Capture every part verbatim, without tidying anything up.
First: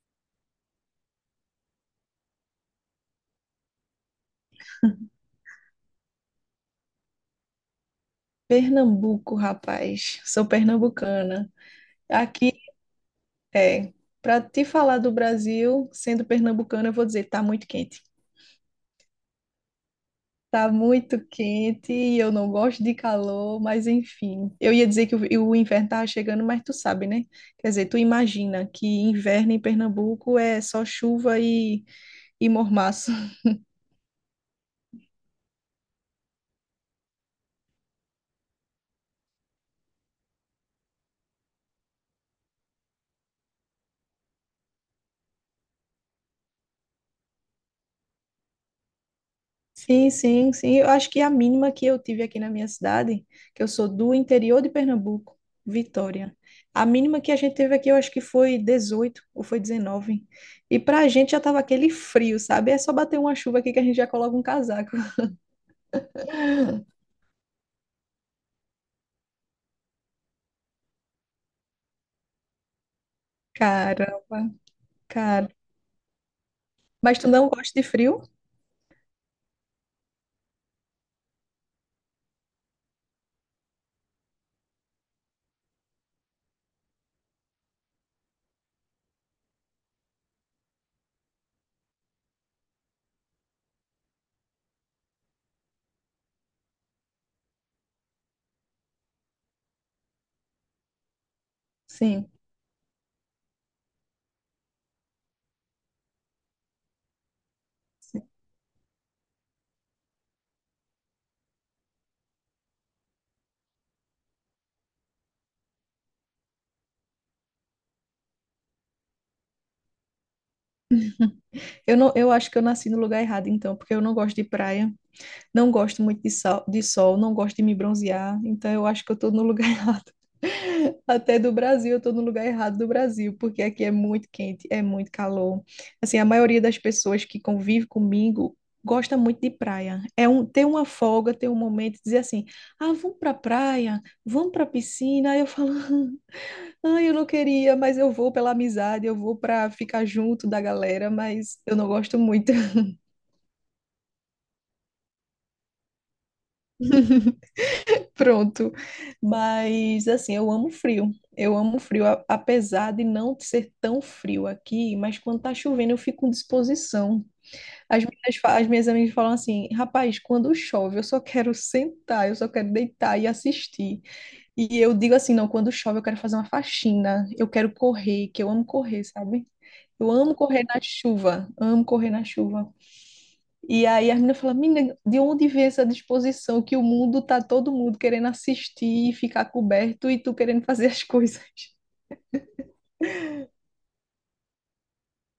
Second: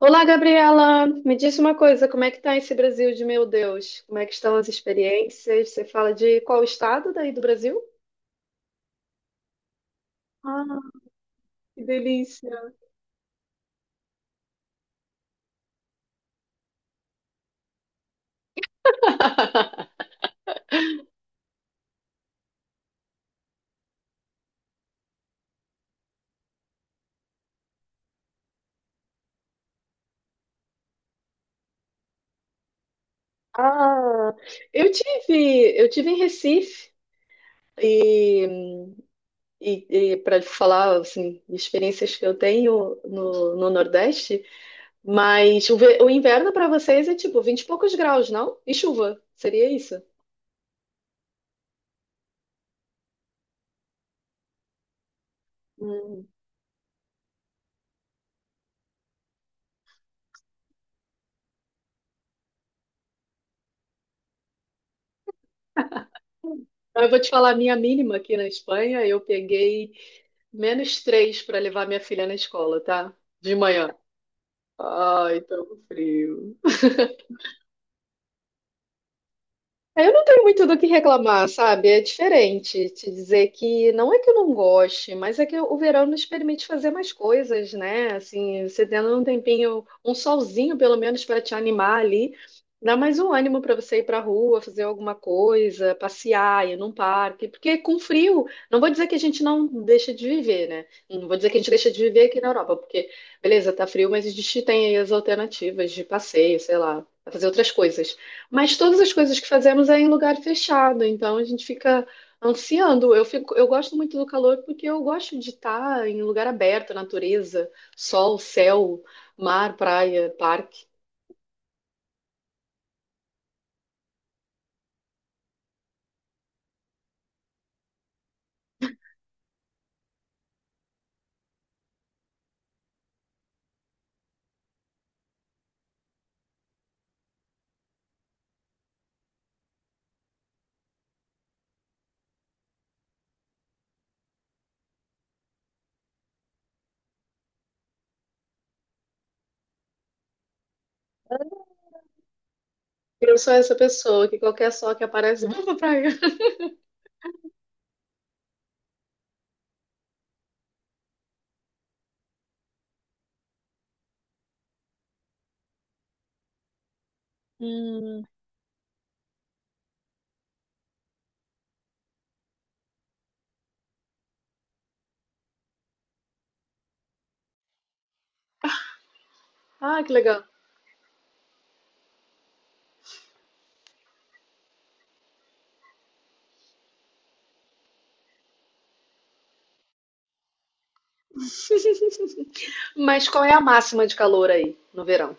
Olá, Gabriela. Me diz uma coisa, como é que tá esse Brasil de meu Deus? Como é que estão as experiências? Você fala de qual estado daí do Brasil? Pernambuco, rapaz. Sou Ah, pernambucana. que Aqui delícia. é. Para te falar do Brasil, sendo pernambucana, eu vou dizer, tá muito quente. Tá muito quente e eu não gosto de calor, mas enfim. Eu ia dizer que o, o inverno tava chegando, mas tu sabe, né? Quer dizer, tu imagina que inverno em Pernambuco é só chuva e, e mormaço. Ah, eu tive, eu tive em Recife, e, e, para falar assim, de experiências que eu tenho no, no Nordeste, mas o, ve- o inverno para vocês é tipo vinte e poucos graus, não? E chuva, seria isso? Sim, sim, sim. Eu acho que a mínima que eu tive aqui na minha cidade, que eu sou do interior de Pernambuco, Hum. Vitória. A mínima que a gente teve aqui, eu acho que foi dezoito ou foi dezenove. E pra gente já tava aquele frio, sabe? É só bater uma chuva aqui que a gente já coloca um casaco. Então, Eu vou te falar a minha mínima aqui na Espanha. Eu peguei menos três para levar minha filha na escola, tá? De manhã. Caramba, Ai, cara. tão frio. Mas tu não gosta de frio? É, Eu não tenho muito do que reclamar, sabe? É diferente te dizer que não é que eu não goste, mas é que o verão nos permite fazer mais coisas, né? Assim, você tendo um tempinho, um solzinho pelo menos para te animar ali, dá mais um ânimo para você ir para a rua, fazer alguma coisa, passear, ir num parque, porque com frio, não vou dizer que a gente não deixa de viver, né? Não vou dizer que a gente deixa de viver Sim. aqui na Europa, porque beleza, tá frio, mas a gente tem aí as alternativas de passeio, sei lá, pra fazer outras coisas. Mas todas as coisas que fazemos é em lugar fechado, então a gente fica ansiando. Eu fico, eu gosto muito do calor porque eu gosto de estar em lugar aberto, natureza, sol, céu, mar, praia, parque. Eu não, eu acho que eu nasci no lugar errado, então, porque eu não gosto de praia, não gosto muito de sol, de sol, não gosto de me bronzear, então eu acho que eu tô no lugar errado. Até do Brasil, eu tô no lugar errado do Brasil, porque aqui é muito quente, é muito calor. Assim, a maioria das pessoas que convive comigo gosta muito de praia. É um, ter uma folga, ter um momento de dizer assim: "Ah, vamos pra praia, vamos pra piscina". Aí eu falo: "Ah, eu não queria, mas eu vou pela amizade, eu vou pra ficar junto da galera, mas eu não gosto muito". Eu sou essa pessoa que qualquer sol que aparece, vamos pra praia. Pronto. Mas assim, eu amo frio. Eu amo frio, a- apesar de não ser tão frio aqui, mas quando tá chovendo eu fico com disposição. As Hum. minhas, fa- as minhas amigas falam assim: rapaz, quando chove eu só quero sentar, eu só quero deitar e assistir. E eu digo assim: não, quando chove eu quero fazer uma faxina, eu quero correr, que eu amo correr, sabe? Ah, Eu que amo legal. correr na chuva, amo correr na chuva. E aí a menina fala, menina, de onde vem essa disposição que o mundo tá todo mundo querendo assistir e ficar coberto e tu querendo fazer as coisas? Mas qual é a máxima de calor aí no verão?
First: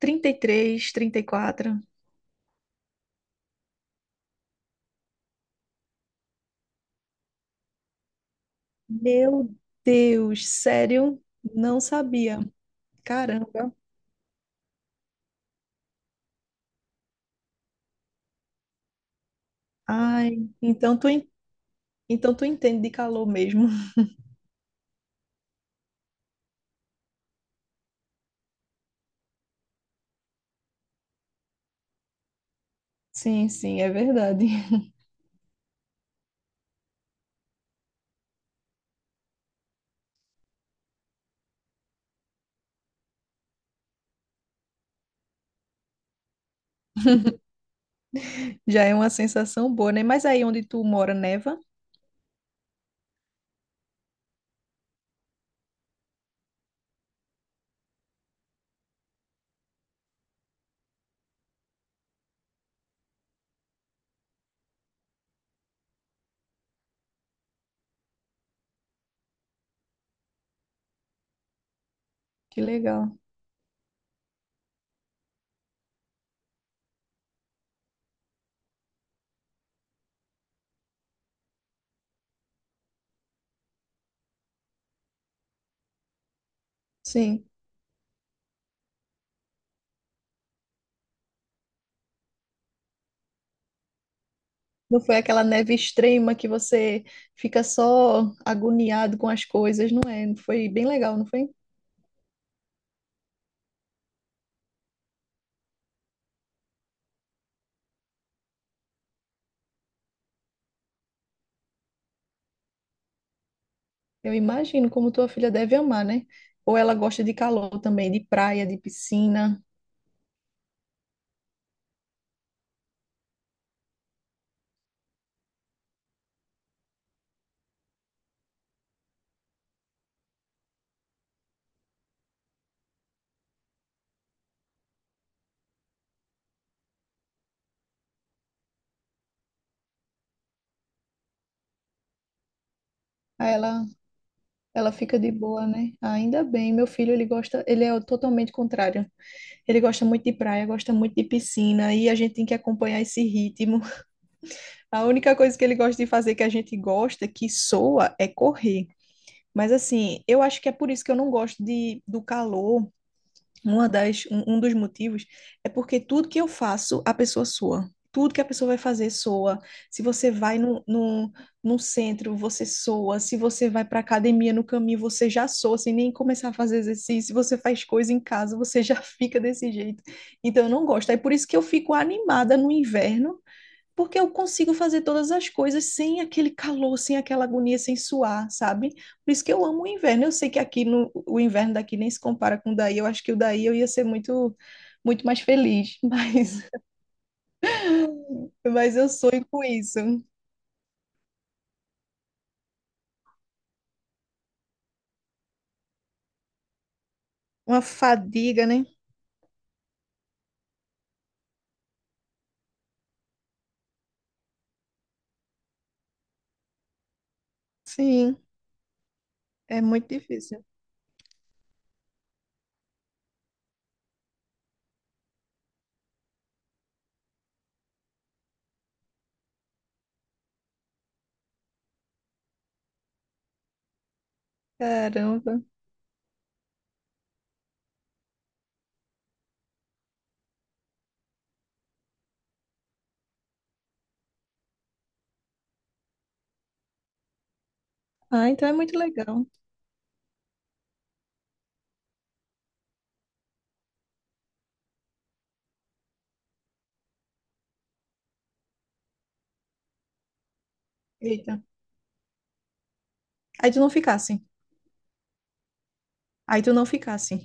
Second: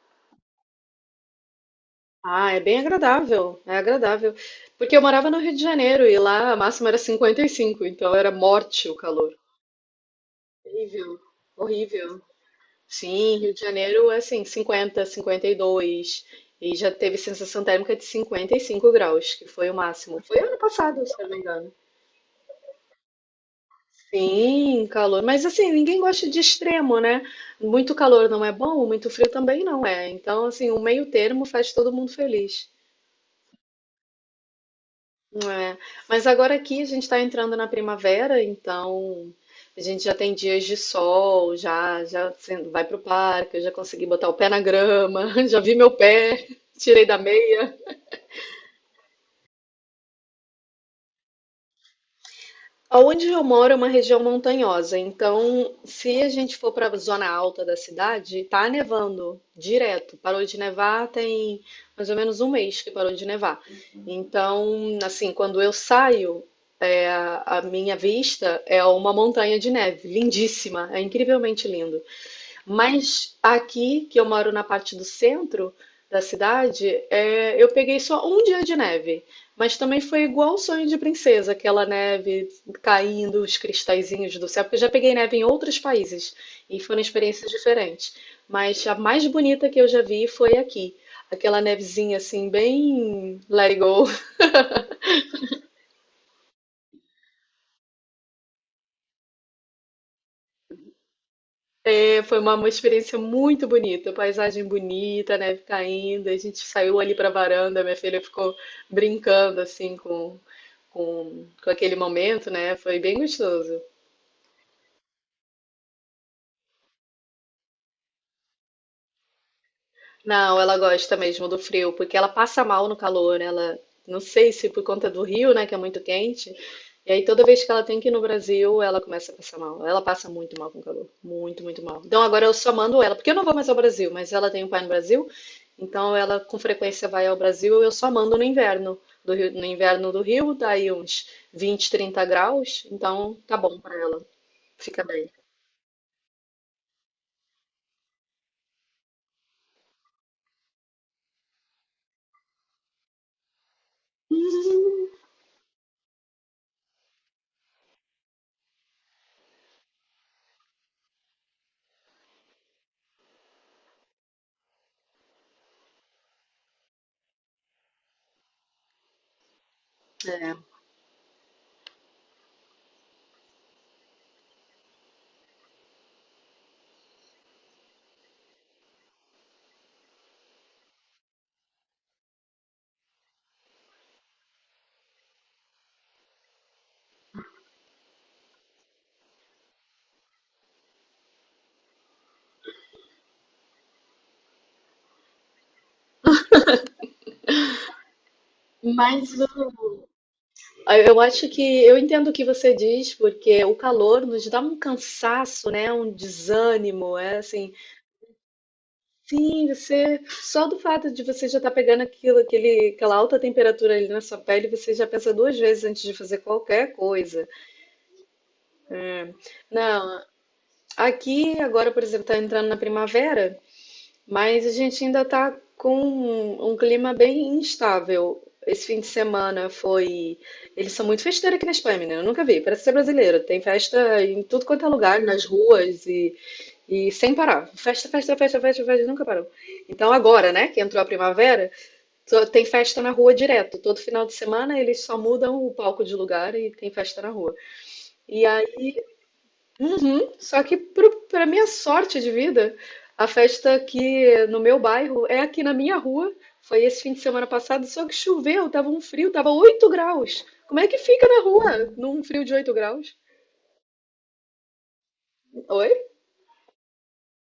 Trinta, trinta e três, trinta e quatro. Ah, é bem agradável, é agradável. Porque eu morava no Rio de Janeiro e lá a máxima era cinquenta e cinco, então era morte o calor. Meu Deus, Horrível, sério? Não horrível. sabia. Sim, Rio de Caramba. Janeiro é assim, cinquenta, cinquenta e dois, e já teve sensação térmica de cinquenta e cinco graus, que foi o máximo. Foi Ai, ano então passado, tu, se en- eu não me engano. então tu entende de calor mesmo. Sim, calor. Mas assim, ninguém gosta de extremo, né? Muito calor não é bom, muito frio também não é. Então, assim, o meio termo faz todo mundo feliz. Sim, sim, é verdade. É, mas agora aqui a gente está entrando na primavera, então a gente já tem dias de sol, já já você vai pro parque, eu já consegui botar o pé na grama, já vi meu pé, tirei da meia. Já é uma sensação boa, né? Mas aí onde tu mora, neva? Aonde eu moro é uma região montanhosa, então se a gente for para a zona alta da cidade, tá nevando direto. Parou de nevar tem mais ou menos um mês que parou de nevar. Então, assim, quando eu saio, é, a minha vista é uma montanha de neve, lindíssima, é incrivelmente lindo. Que legal. Mas aqui, que eu moro na parte do centro da cidade, é, eu peguei só um dia de neve. Mas também foi igual o Sonho de Princesa, aquela neve caindo, os cristalzinhos do céu, porque eu já peguei neve em outros países e foram Sim. experiências diferentes. Mas a mais bonita que eu já vi foi aqui. Aquela nevezinha assim, bem let it go. Não foi aquela neve extrema que você fica só agoniado com as coisas, não é? Foi bem legal, não foi? É, foi uma, uma experiência muito bonita, paisagem bonita, neve caindo. A gente saiu ali para a varanda, minha filha ficou brincando assim com, com, com aquele momento, né? Foi bem gostoso. Eu imagino como tua filha deve amar, né? Ou ela gosta de calor também, de praia, de piscina. Não, ela gosta mesmo do frio, porque ela passa mal no calor. Ela, não sei se por conta do Rio, né, que é muito quente. E aí toda vez que ela tem que ir no Brasil, ela começa a passar mal. Ela passa muito mal com calor, muito, muito mal. Então agora eu só mando ela, porque eu não vou mais ao Brasil, mas ela tem um pai no Brasil, então ela com frequência vai ao Brasil. Eu só mando no inverno do Rio, no inverno do Rio, dá aí uns vinte, trinta graus, então Aí tá bom ela, pra ela, ela fica fica bem. de boa, né? Ainda bem, meu filho, ele gosta, ele é o totalmente contrário. Ele gosta muito de praia, gosta muito de piscina, e a gente tem que acompanhar esse ritmo. A única coisa que ele gosta de fazer que a gente gosta, que soa, é correr. Mas assim, eu acho que é por isso que eu não gosto de, do calor. Uma das, um, um dos motivos é porque tudo que eu faço, a pessoa soa. Tudo que a pessoa vai fazer soa. Se você É. vai no, no, no centro, você soa. Se você vai para academia no caminho, você já soa, sem nem começar a fazer exercício. Se você faz coisa em casa, você já fica desse jeito. Então, eu não gosto. É por isso que eu fico animada no inverno porque eu consigo fazer todas as coisas sem aquele calor, sem aquela agonia, sem suar, sabe? Por isso que eu amo o inverno. Eu sei que aqui no, o inverno daqui nem se compara com o daí. Eu acho que o daí eu ia ser muito, muito mais feliz, mas, mas eu Mas sonho com isso. Ah, eu acho que eu entendo o que você diz, porque o calor nos dá um cansaço, né? Um desânimo, é assim. Uma fadiga, né? Sim, você só do fato de você já estar pegando aquilo, aquele, aquela alta temperatura ali na sua pele, você já pensa duas vezes antes de fazer qualquer coisa. Sim, é muito Não, difícil. aqui agora, por exemplo, está entrando na primavera. Mas a gente ainda está com um, um clima bem instável. Esse fim de semana foi. Eles são muito festeiros aqui na Espanha, menina. Eu nunca vi. Parece ser brasileiro. Tem festa em tudo quanto é lugar, nas Caramba. ruas e, e sem parar. Festa, festa, festa, festa, festa, nunca parou. Então agora, né, que entrou a primavera, só tem festa na rua direto. Todo final de semana eles só mudam o palco de lugar e tem festa na rua. E Ah, então é muito legal. uhum. Só que pro- pra minha sorte de vida, a festa aqui no meu bairro é aqui na minha rua. Foi esse fim de semana passado, só que choveu, tava um frio, tava oito graus. Como é que fica na Eita. rua num frio de oito graus? Aí tu não ficasse. Oi? Aí tu não ficasse.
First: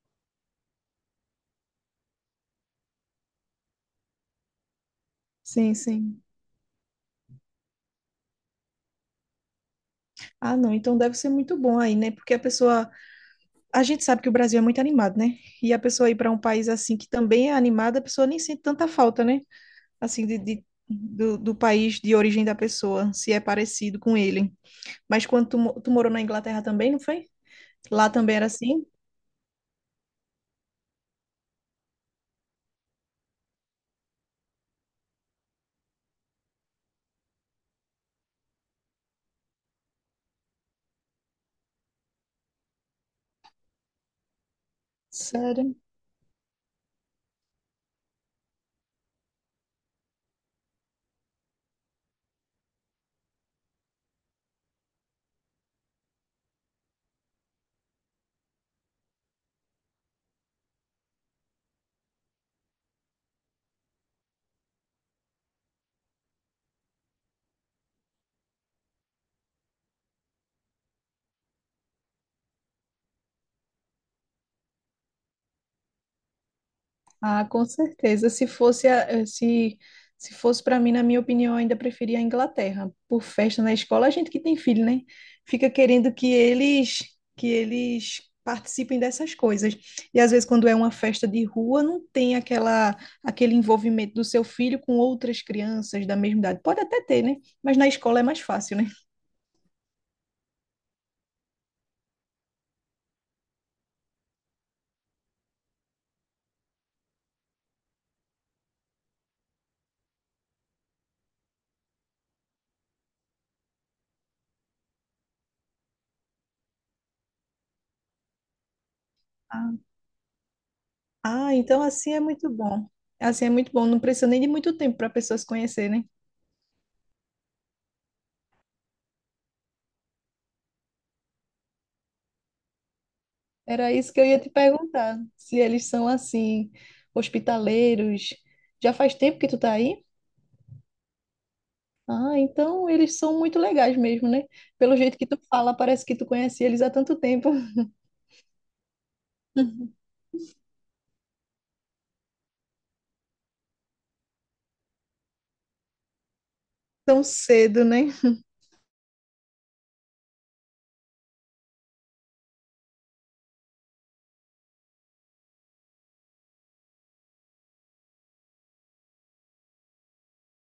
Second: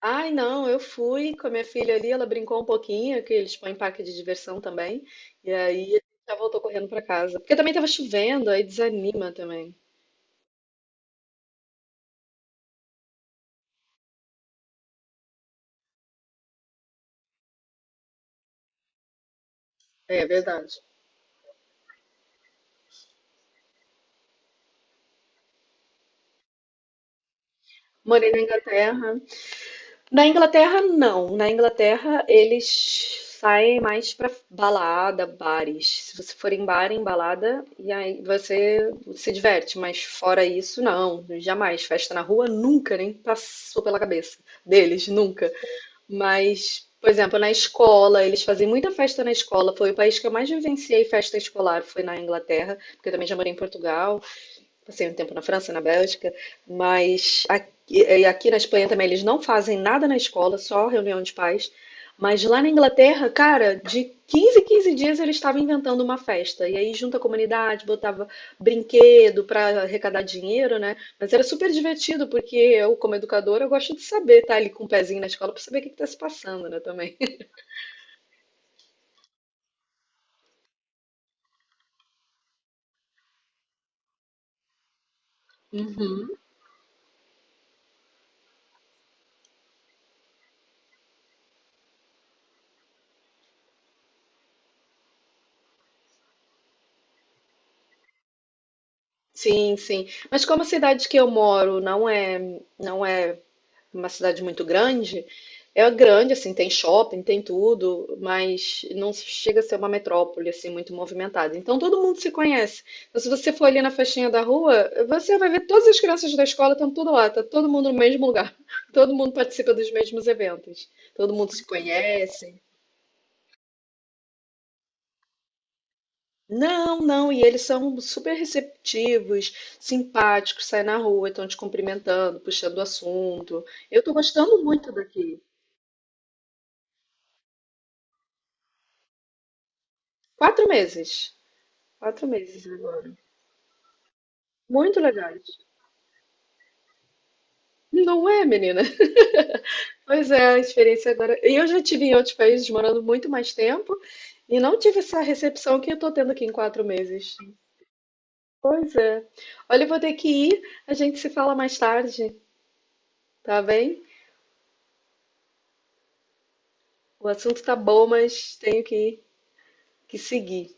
Ai, não, eu fui com a minha filha ali, ela brincou um pouquinho, que eles põem parque de diversão também. E Sim, aí sim. já voltou correndo pra casa. Porque também tava chovendo, aí desanima também. Ah, não, então deve ser muito bom aí, né? Porque a pessoa a gente sabe que o Brasil é muito animado, né? E a pessoa ir para um país assim que também é animado, a pessoa nem sente tanta falta, né? É, é Assim, de, de- verdade. do, do país de origem da pessoa, se é parecido com ele. Mas quando tu, mo- tu morou na Inglaterra também, não foi? Lá Morei também na era assim? Inglaterra. Na Inglaterra, não. Na Inglaterra, eles saem mais pra balada, bares. Se você for em bar, em balada, e aí você se diverte. Mas fora isso, não. Jamais. Festa na rua, nunca, nem passou pela cabeça deles, nunca. Sério? Mas, por exemplo, na escola, eles faziam muita festa na escola. Foi o país que eu mais vivenciei festa escolar, foi na Inglaterra, porque eu também já morei em Portugal. Passei um tempo na França, na Bélgica, mas aqui, e aqui na Espanha também eles não fazem nada na escola, só reunião de pais. Mas lá na Inglaterra, cara, de quinze em quinze dias ele estava inventando uma festa. E aí junta a comunidade, botava brinquedo para arrecadar dinheiro, né? Mas era super divertido, porque eu, como educadora, eu gosto de saber, tá ali com o pezinho na escola para saber o que está se passando, né, também. Ah, com certeza. Se fosse a- eh, se se fosse para mim, na minha opinião, eu ainda preferia a Inglaterra. Por festa na escola, a gente que tem filho, né? Fica querendo que Uhum. eles que eles participem dessas coisas. E às vezes quando é uma festa de rua, não tem aquela aquele envolvimento do seu filho com outras crianças da mesma idade. Pode até ter, né? Mas na escola é mais fácil, né? Sim, sim. Mas como a cidade que eu moro não é, não é uma cidade muito grande, é grande, assim, tem shopping, tem tudo, mas não chega a ser uma metrópole, assim, muito movimentada. Então todo mundo se conhece. Então, se você for ali na festinha da rua, você vai ver todas as crianças da escola estão tudo lá, tá todo mundo no mesmo lugar. Todo mundo Ah, participa dos mesmos eventos. Todo mundo ah, se então assim é muito conhece. bom. Assim é muito bom. Não precisa nem de muito tempo para a pessoa se conhecer, né? Não, não, e eles são super receptivos, simpáticos, saem na rua, estão te cumprimentando, puxando o assunto. Era Eu tô isso que eu ia te gostando muito perguntar, daqui. se eles são assim, hospitaleiros. Já faz tempo que tu tá aí? Quatro meses. Quatro Ah, meses então agora. eles são muito legais mesmo, né? Pelo Muito jeito que tu legais. fala, parece que tu conhece eles há tanto tempo. Não é, menina? Pois é, a experiência agora. E eu já tive em outros países morando muito mais tempo e não tive essa recepção que eu tô tendo aqui em quatro Tão meses. cedo, né? Pois é. Olha, eu vou ter que ir. A gente se fala mais tarde, tá bem? O assunto tá bom, mas tenho que, que seguir.